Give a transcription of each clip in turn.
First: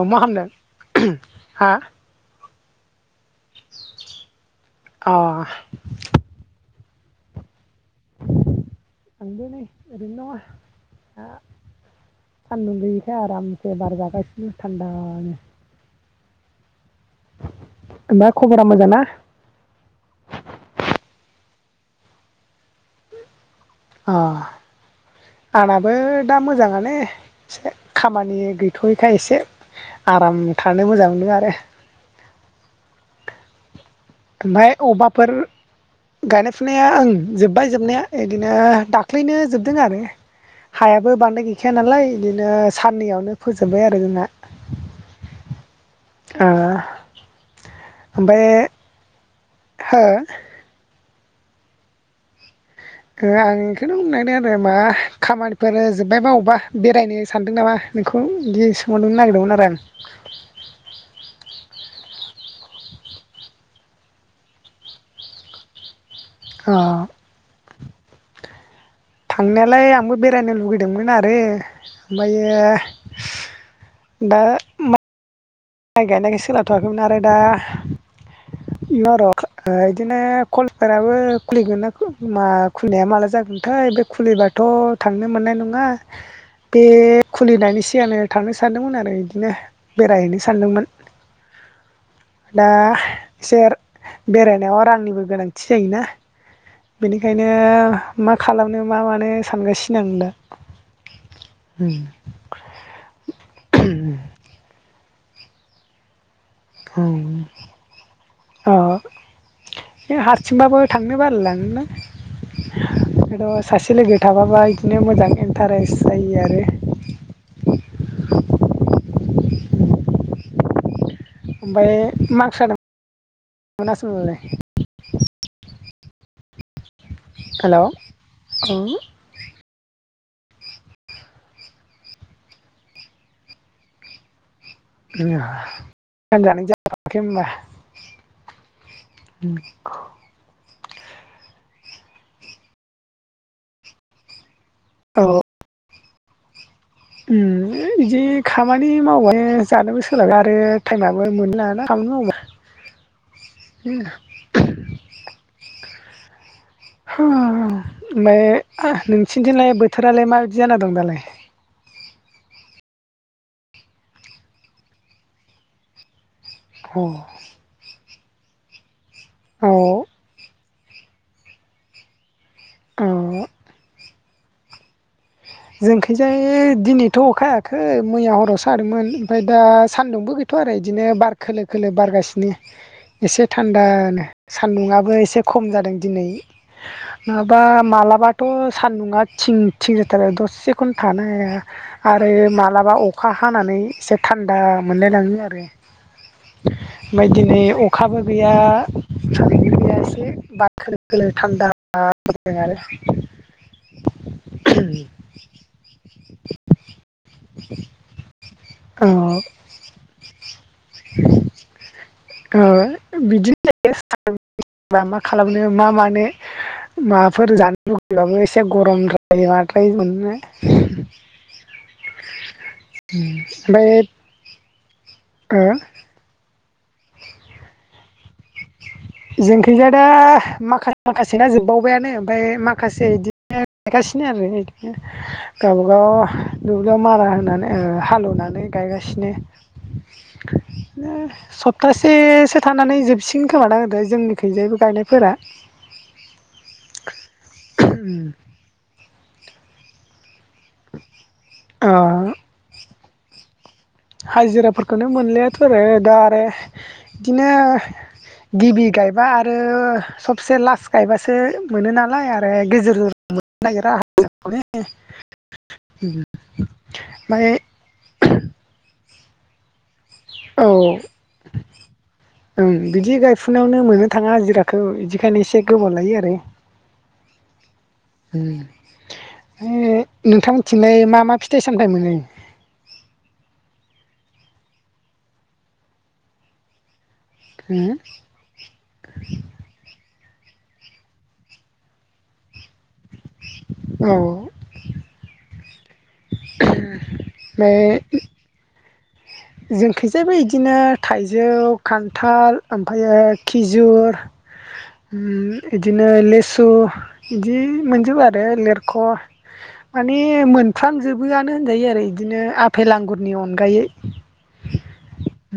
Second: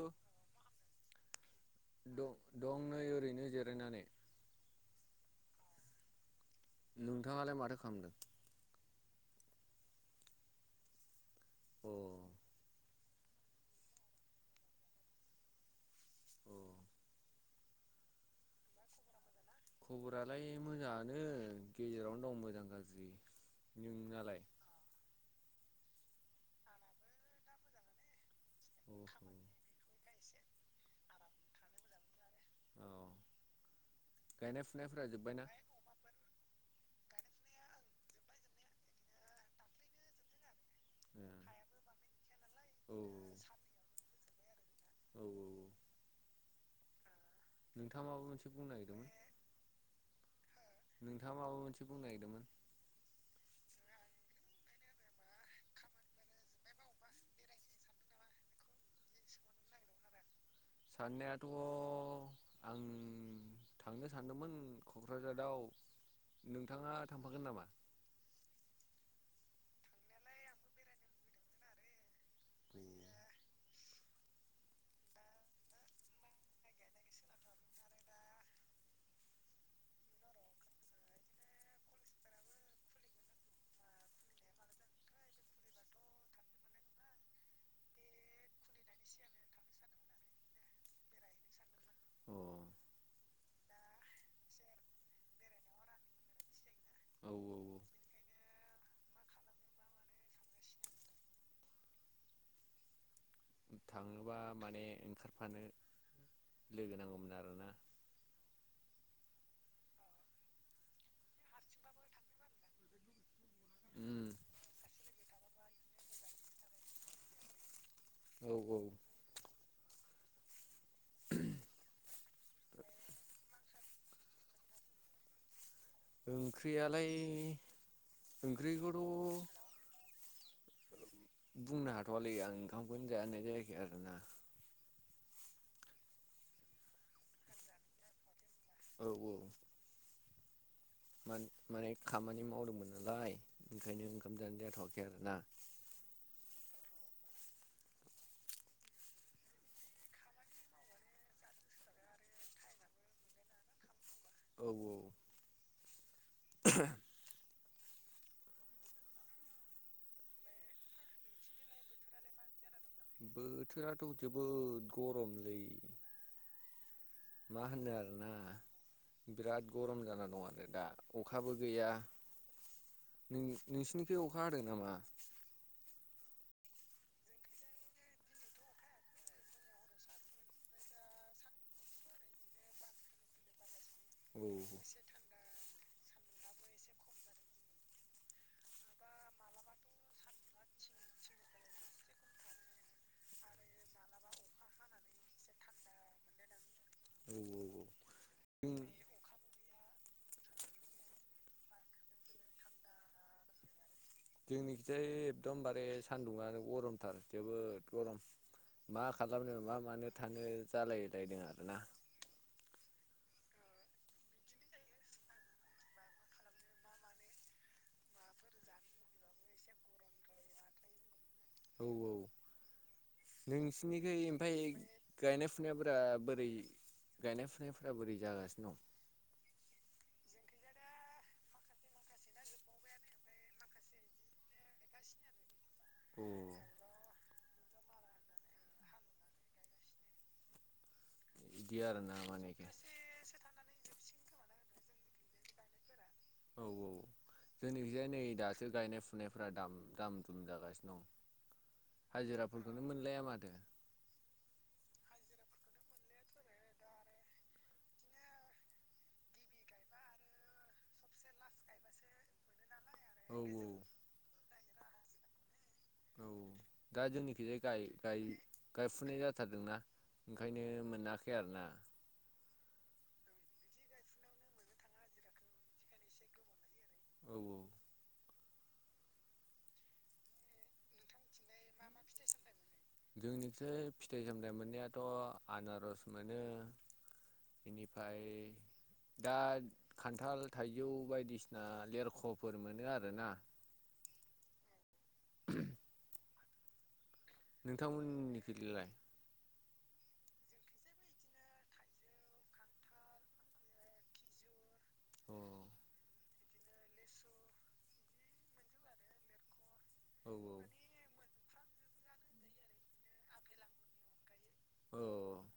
औ मा खामदों? हा दं दं नै ओरैनो जिरायनानै। अ नोंथाङालाय‌ माथो खामदों? आंबो नै ओरैनो दङ। अ सान्दुं गैयैखाय आरामसे बार जागासिनो थान्दानो। अ ओमफ्राय खबरा मोजां ना? खबरालाय मोजाङानो गेजेरावनो दं मोजां गाज्रि। अ नोंनालाय आंनाबो दा मोजाङानो एसे खामानि गै थ'यिखाय एसे आराम थानो मोजां मोनदों आरो। औ गायनाय ओमफ्राय फुनायफोरा अबावबाफोर जोब्बायना गायनाय फुनाया ओं जोब्बाय जोबनाया बिदिनो दाख्लैनो जोबदों आरो। हायाबो औ बांद्राय गैखाया नालाय बिदिनो औ साननैयावनो फोजोबबाय आरो जोंना। औ औ ओ नोंथाङा माबा ओमफ्राय मोनसे बुंनो नागिरदोंमोन? हो? नोंथाङा माबा मोनसे बुंनो नागिरदोंमोन? आं इखौनो बुंनायदों आरो मा खामानिफोर जोबबायबा अबेबा बेरायनो सानदों नामा नोंखौ बिदि सोंहरदोंनो नागिरदोंमोन आरो आं। साननायाथ' आं थांनो सानदोंमोन क'क्राझाराव नोंथाङा अ थांफागोन नामा? थांनायालाय आंबो बेरायनो लुबैदोंमोन आरो अ ओमफ्रायो दा माइ गायनायखाय सोलाबथ'वाखैमोन आरो दा इ र' बिदिनो कलफोराबो खुलिगोन ना मा खुलिनाया माला जागोनथाय बे खुलिबाथ' थांनो मोननाय नङा। बे खुलिनायनि सिगांनो थांनो सानदोंमोन आरो बिदिनो बेरायहैनो सानदोंमोन। औ दा एसे बेरायनायाव रांनिबो गोनांथि जायोना। औ बेनिखायनो मा खालामनो मा मानो सानगासिनो आं दा उम थाङोबा माने ओंखारफानो लोगो नांगौमोन आरोना ओम अ बे हारसिंबाबो थांनो बालायलाङोना बे सासे लोगो उम थाफाबा बिदिनो मोजां इन्टारेस्ट जायो आरो औ औ ओमफ्राय मारकसा मोनासैमोनलाय ओंख्रियालाय हेलौ ओंख्रिखौथ' बुंनो हाथ'वलै आं ओंखामखौनो जानाय जायाखै आरोना [unintelligible] औ औ माने माने खामानि मावदोंमोन नालाय ओंखायनो ओंखाम जानाय जाथयाखै आरोना उम बिदि खामानि मावबाय जानोबो सोलाबा आरो टाइमाबो मोनलाना खामानि मावबा [unintelligible] उ औ ओमफ्राय नोंसिनिथिंलाय बोथोरालाय माबायदि जाना दं दालाय? नोसोरनिथिंलाय बोथोरालाय माबायदि जान दं? बोथोराथ' जोबोद गरमलै औ मा होननो आरोना औ बिराद गरम जाना दं आरो दा अखाबो गैया, औ नों- नोंसिनिथिं अखा हादों नामा? जोंखायजाय दिनैथ' अखा हायाखै मैया हराव सा हादोंमोन ओमफ्राय दा सान्दुंबो गै थ' आरो बिदिनो बार खोलो खोलो बारगासिनो एसे थान्दानो औ सान्दुंङाबो एसे खम जादों दिनै नङाबा मालाबाथ' सान्दुंङा थिं थिं आरो दसेखौनो थानो हाया। आरो माब्लाबा अखा हानानै एसे थान्दा मोनलायलाङो आरो। [unintelligible] ओमफ्राय औ दिनै औ अखाबो गैया जों सान्दुंबो गैया एसे बार खोलो खोलो थान्दा जादों आरो जोंनि थिंजाय एखदमबारे सान्दुङानो गरमथार जोबोद गरम मा औ खालामनो? मा मानो थानो जालायलायदों आर ना। बिदिनो जायो सा मा खालामनो मा मानो। माबाफोर जानो लुगैबाबो एसे गरमद्राय माद्राय मोन्नाय औ औ ओमफ्राय नोंसिनिखै ओमफाय गायनाय ओ फुनायफोरा बोरै गायनाय फुनायफोरा बोरै जागासिनो दं। जोंनिखैजाय दा माखासे ना जोबबावबायानो ओमफ्राय माखासे बिदिनो गायगासिनो आरो गावब गाव बेयाव अ मारा होनानै हालौवनानै गायगासिनो इदि आरोना मानेश्रसप्तासेसो मानेखे थानानै जोबसिगोन खोमा जोंनि खैजायबो गायनायफोरा। औ औ जोंनिखिजाय नै दासो गायनाय फुनायफोरा दाम दाम दुम जागासिनो। औ अ हाजिराफोरखौनो मोनलाया माथो। हाजिराफोरखौनो मोनलायाथ' आरो आदा आरो बिदिनो गिबि गायबा आरो सबसे लास गायबासो मोनो नालाय आरो गेजेर औ मोन्नो नागिरा औ दा ओमफ्राय जोंनिखिजाय गाय गाय गायफुनाय जाथारदोंना ओंखायनो औ मोनाखै आरोना। ओं बिदि गायफुनायावनो मोननो थाङा हाजिराखौ बिदिखायनो एसे गोबाव लायो आरो औ औ। उम नोंथां मोननिथिंलाइ मा मा फिथाइ मा सामथाइ मा मोनो फिथाइ सामथाय मोनो? जोंनिथिंजाय फिथाइ सामथाइ मोन्नायाथ' आनारस मोनो। बेनिफ्राय दा खान्थाल थाइजौ बायदिसिना लेरख'फोर मोनो आरोना। औ। उम उहम [inaudible] नोंथां मोननिखैलाय जोंखैजायबो बिदिनो थाइजौ खान्थाल ओमफ्रायो खिजुर जौ उम बिदिनो लिसु बिदि मोनजोबो आरो लेरख' माने औ मोनफ्रामजोबोआनो होनजायो एदिनो आफेपल आंगुरनि अनगायै औ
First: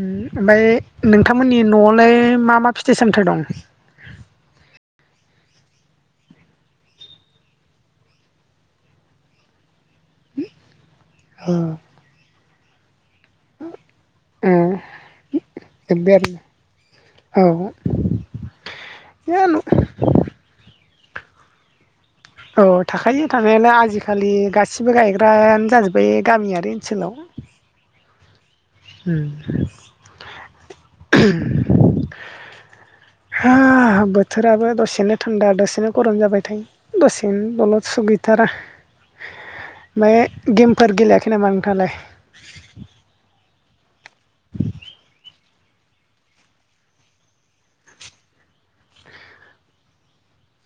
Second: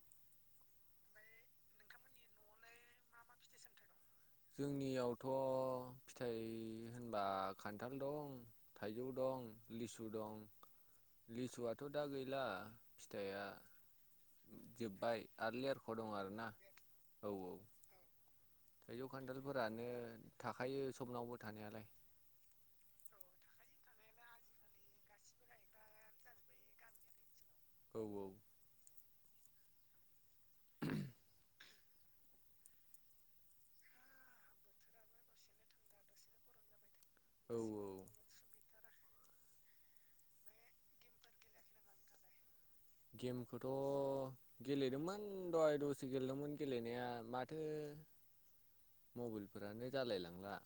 ओमफ्राय नोंथांमोननि न'आवलाय मा मा फिथाइ सामथाइ दं। जोंनियावथ' फिथाइ होनबा खान्थाल दं। थाइजौ दं लिसु दं ओ लिसुआथ' दा गैला फिथाइया जोबबाय आरो लेरख' जोब्बाय दं आरोना। औ औ थाइजौ आरो औ खान्थालफोरानो थाखायो सबनावबो थानायालाय। औ थाखायो थानायालाय आजिखालि गासिबो गायग्रायानो जाजोब्बाय गामियारि ओनसोलाव। औ औ। उम। [inaudible] हा बोथोराबो दसेनो थान्दा दसेनो गरम जाबाय थायो दसेनो बेनो औ दलद सुग गैथारा। ओमफ्राय गेमफोर गेलेयाखै नामा नोंथाङालाय? गेमखौथ' गेलेदोंमोन दहाय दसे गेलेदोंमोन गेलेनाया माथो मबाइलफोरानो जालायलांला।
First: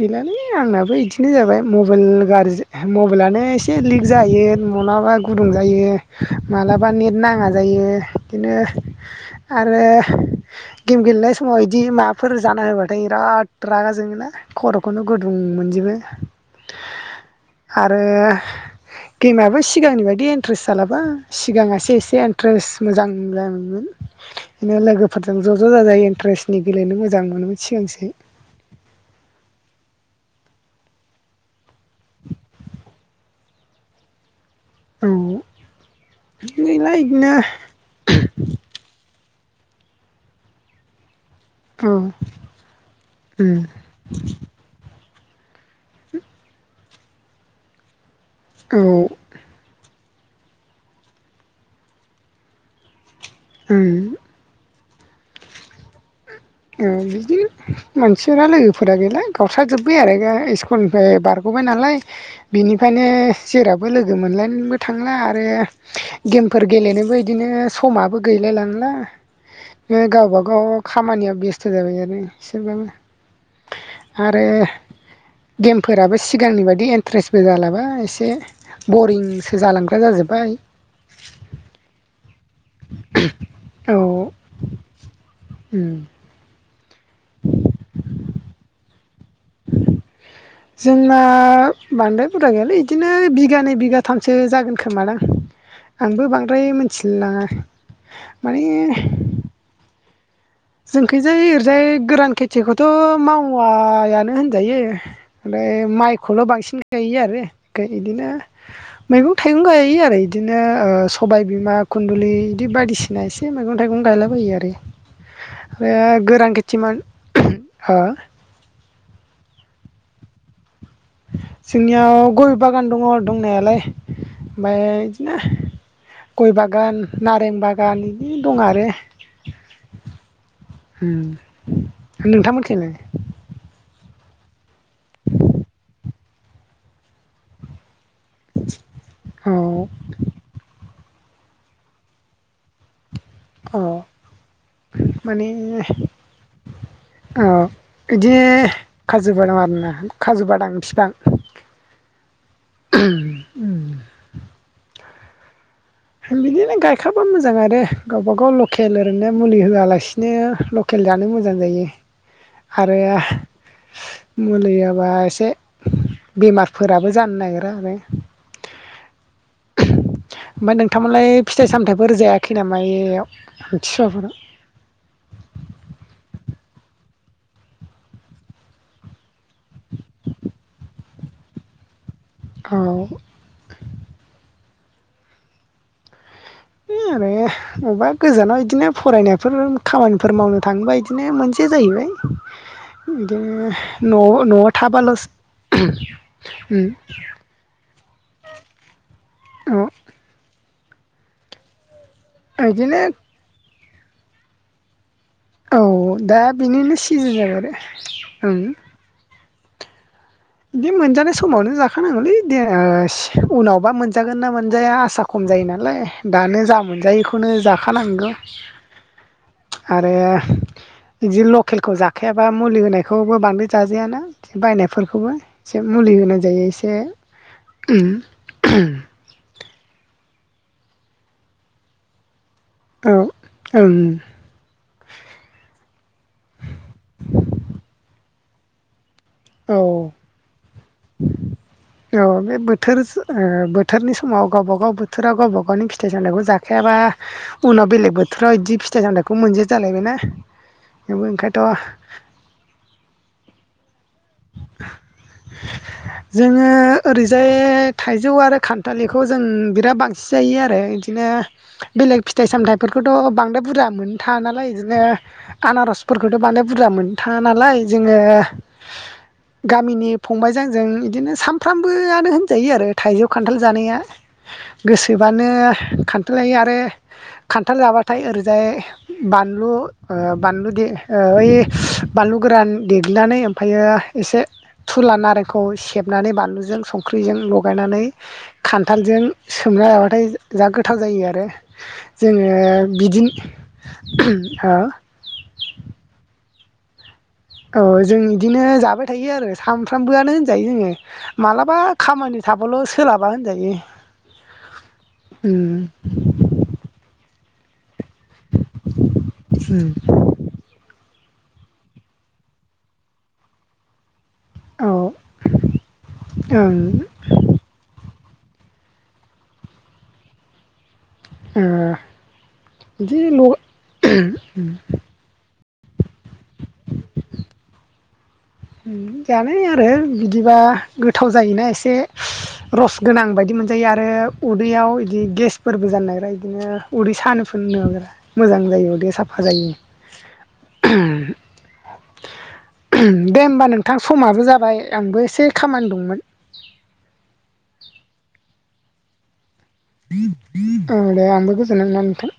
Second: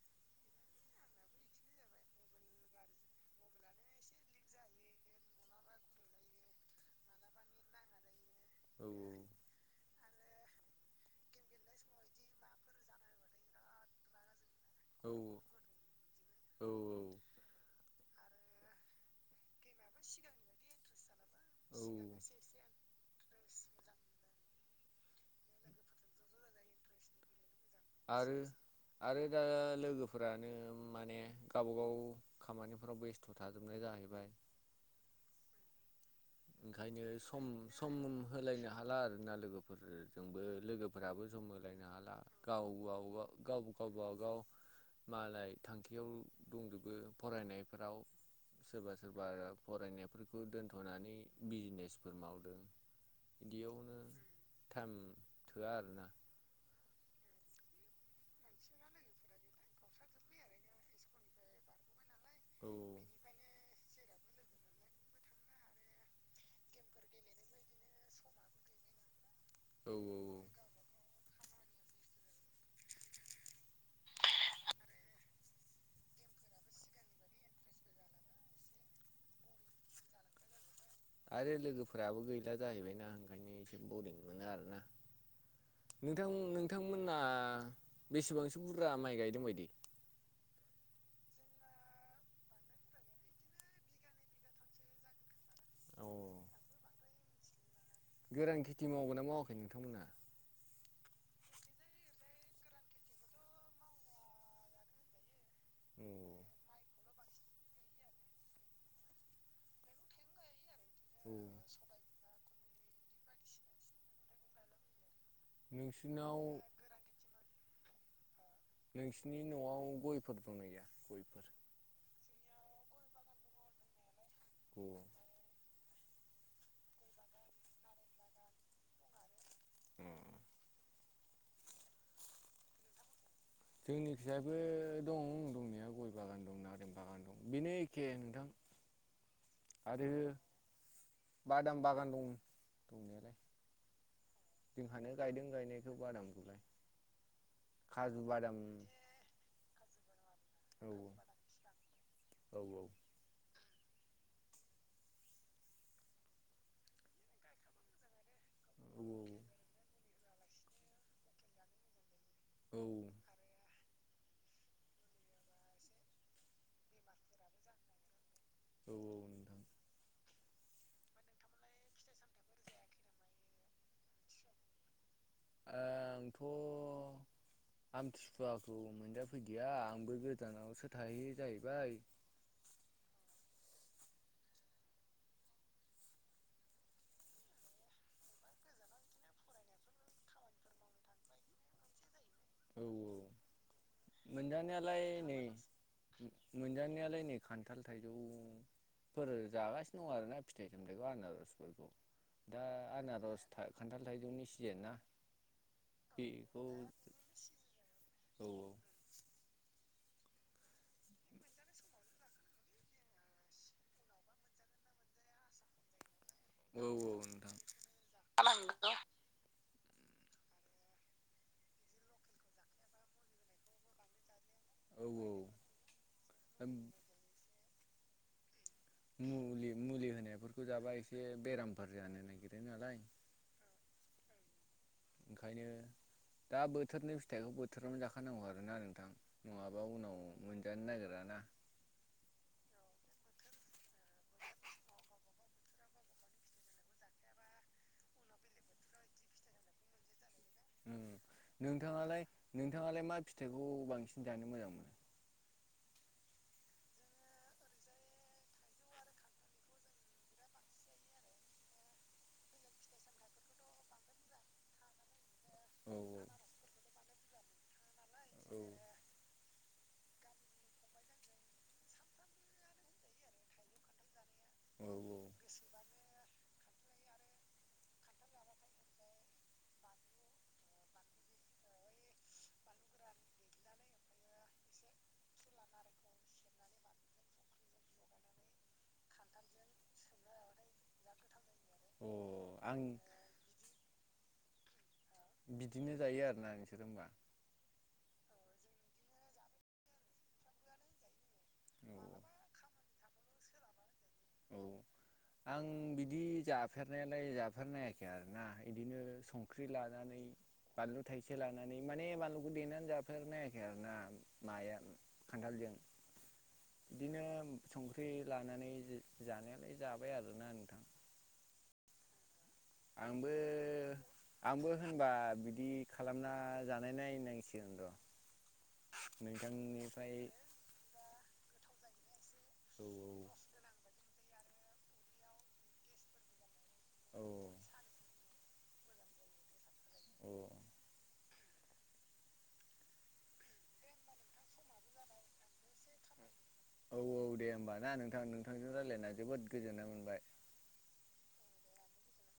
गैलालै आंनाबो बिदिनो जाबाय मबाइल गाज्रि मबाइलानो एसे लिक जायो मलााबा गुदुं जायो मालाबा नेट नाङा जायो बिदिनो औ आरो गेम गेलेनाय समाव बिदि माबाफोर जाना होबाथाय बिराद रागा जोङो ना? खर'खौनो औ गुदुं मोनजोबो। औ आरो गेमाबो सिगांनि बायदि इन्ट्रेस जालाबा सिगाङ औ एसे एन्ट्रेस्ट मोजां जायोमोन बिनो लोगोफोरजों ज' ज' जाजाय इन्ट्रेस्नि गेलेनो मोजां मोनोमोन। सिगांसो आरो आरो दा लोगोफोरानो माने गावबागाव खामानिफोराव बेस्थ' थाजोबनाय जाहैबाय। औ गैला ओंखायनो बिदिनो सम सम होलायनो हाला आरोना लोगोफोरजोंबो लोगोफोराबो जोंबो होलायनो औ हाला गाव वाव उम गाव गाव गावबागाव मालाय थांखियाव दंजोबो फरायनायफोराव औ सोरबा सोरबा फरायनायफोरखौ दोन्थ'नानै बिजनेसफोर मावदों। इदियावनो उम थाङो थोआ आरोना। औ बिदिनो मानसिफोरा लोगोफोरा गैला गावस्राजोब्बाय आरो गा इ्कुलनिफ्राय बार गबबाय नालाय औ बिनिफ्रायनो जेरावबो लोगो मोनलायनोबो थांला आरो गेमफोर गेलेनोबो इदिनो समाबो गैलाय लांला। औ गावबा औ गाव खामानिया बेस्थ' जाबाय आरो इसेबाबो आरो गेमफोराबो सिगांनि बाददि इन्ट्रेस्बो जालाबा एसे बरिंसो जालांग्रा जाजोब्बाय। आरो लोगोफोराबो गैला जाहैबायना ओंखायनो एसे औ बरिं मोनो आरोना उम [unintelligible] नोंथां नोंथांमोना बेसेबांसो बुरजा माइ गायदों बायदि? जोंना बांद्राय बुरजा गैयालै बिदिनो बिगानै बिगाथामसो जागोन खोमालां। औ आंबो बांद्राय मोनथिलायलाङा। गोरान खेथि मावगोन ना मावाखै नोंथांमोना? जोंखैजाय ओरैजाय गोरान खेथिखौथ' मावायानो होनजायो। ओमफ्राय औ माइखौल' बांसिन गायो आरो ओमफ्राय इदिनो मैगं-थाइगं गायो आरो इदिनो ओ औ सबाय बिमा खुन्दुलि इदि बायदिसिना एसे मैगं थाइगं गायलाबायो आरो। ओमफ्राय हा नोंसिनाव गोरान खेथिमोन [unintelligible] नोंसिनि न'आव गयफोर दंना गैया गयफोर? जोंनियाव गय बागान दङ दंनायालाय औ ओमफाय [unintelligible] गय बागान नारें बागान बिदिनो दं आरो। [unintelligible] ओम नोंथांमोनथिंलाय? जोंनि फिसायबो दं दंनाया गय बागान दं नारें बागान दं बेनो एखे नोंथां। औ। आरो बादाम बागान दं दंनायालाय। औ। जोंहानो गायदों माने गायनायखौ बादाम खौलाय। औ काजु इदि खाजु बादाम आरोना खाजु बादां औ फिफां। औ [unintelligible] बिदिनो गायखाबा मोजां आरो गावबागाव लकेल ओरैनो मुलि होआलासि बिदिनो लकेल जानो मोजां जायो आरो मुलि होवाबा एसे बेमारफोराबो जानो नागिरा आरो। औ औ नोंथां। ओमफाय नोंथांमालाय फिथाइ सामथाइफोर जायाखै नामा ओइयाव आमथिसुवाफोराव? आंथ'। आमथिखुवाखौ मोनजा फैदिया आंबो गोजानावसो थाहैयो जाहैबाय। औ। आरो मबेबा गोजानाव इदिनो फरायनोफोर खामानिफोर मावनो थाङोबा इदिनो मोनसे जाहैबाय औ औ बिदिनो। न'आव न'आव मोनजानायालाय थाबाल'सो नै मो उम मोनजानायालाय नै खान्थाल थाइजौफोर औ जागासिनो दं आरोना फिथाइ सामथाइखौ आनारसफोरखौ। दा बिदिनो आनारस था खान्थाल थाइजौनि सिजेन ना? औ दा बेखौ बेनिनो सिजोन जाबाय आरो औ ओं। बिदि मोनजानाय समावनो जाखानांगौलै दे ओ उनावबा मोनजागोन ना मोनजाया आसा खम जायो नालाय दानो जा औ औ मोनजायो इखौनो नोंथां जाखानांगौ। आरो बिदि लकेलखौ जाखायाबा मुलि होनायखौबो बांद्राय जाजायाना। औ बायनायफोरखौबो औ एसे मुलि होनाय जायो एसे उम मुलि मुलि होनायफोरखौ जाबा एसे बेरामफोर जानो नागिरो नालाय। [unintelligible] ओं ओंखायनो दा बोथोरनि फिथाइखौ बोथोरावनो जाखानांगौ आरोना नोंथां। औ नङाबा उनाव मोनजानो नायगिराना। अ बे बोथोर सो ओ बोथोरनि समाव गावबा गाव बोथोराव गावबा गावनि फिथाइ सामथाइखौ जा खायाबा उनाव बेलेग बोथोराव इदि फिथाइ सामथाइखौ मोनजाया जालायबायना उम जोंबो ओंखायनोथ' नोंथाङालाय नोंथाङालाय मा फिथाइखौ बांसिन जानो मोजां मोनो? [inaudible] जोङो ओरैजाय थाइजौ आरो खान्थालिखौ जों बिराद बांसिन जायो आरो बिदिनो बेलेग फिथाइ सामथाइफोरखौथ' बांद्राय बुरजा मोन थाङा नालाय इदिनो औ आनारसफोरखौथ' माने बुरजा मोनो थाङा नालाय जोङो गामिनि फंबाइजों आंजों इदिनो सामफ्रामबोआनो होनजायो आरो थाइजौ खान्थाल जानाया। औ औ गोसोबानो खान्थाल जायो आरो खान्थाल जाबाथाय ओरैजाय बानलु ओ बानलु दे ओइ बानलु गोरान देग्लिनानै ओमफ्रायो। एसे थुला नारेंखौ सेबनानै बानलुजों संख्रिजों लगायनानै। खान्थालजों सोमना जाबाथाय जा गोथाव जायो आरो। औ जोङो अ आं बिदि हो बिदिनो जायो आरोना नोंसोर ओमबा औ जों इदिनो जाबाय थायो आरो सामफ्रामबोआनो होनजायो जोङो मालाबा औ खामानि थाबोल' सोलाबा होनजायो। औ आं उम बिदि जाफेरनायालाय जाफेरनाया खै आरोना इदिनो संख्रि उम लानानै बानलु थाइसे लानानै माने बानलुखौ देनानै जाफेरनायाखै आरोना। माया औ खान्थालजों ओं इदिनो संख्रि लानानै जानायालाय जाबाय आरोना नोंथां। ओ बिदि आंबो आंबो ल' होनबा बिदि खालामना जानाय नायनांसिगोन र' उम जानाय आरो नोंथांनिफ्राय बिदिबा गोथाव जायोना एसे औ रस गोनां बायदि मोनजायो आरो उदैयाव बिदि गेसफोरबो जानो नागिरा बिदिनो उदै औ सानो फोननो नागोरा मोजां जायो उदैया साफा जायो। अ [inaudible] दे ओमबा नोंथां समाबो जाबाय आंबो एसे खामानि दंमोन। औ औ दे ओमबा ना नोंथां नोंथांजों रायज्लायना जोबोद गोजोननाय मोन औ दे आंबो गोजोन मोनबाय नोंथां।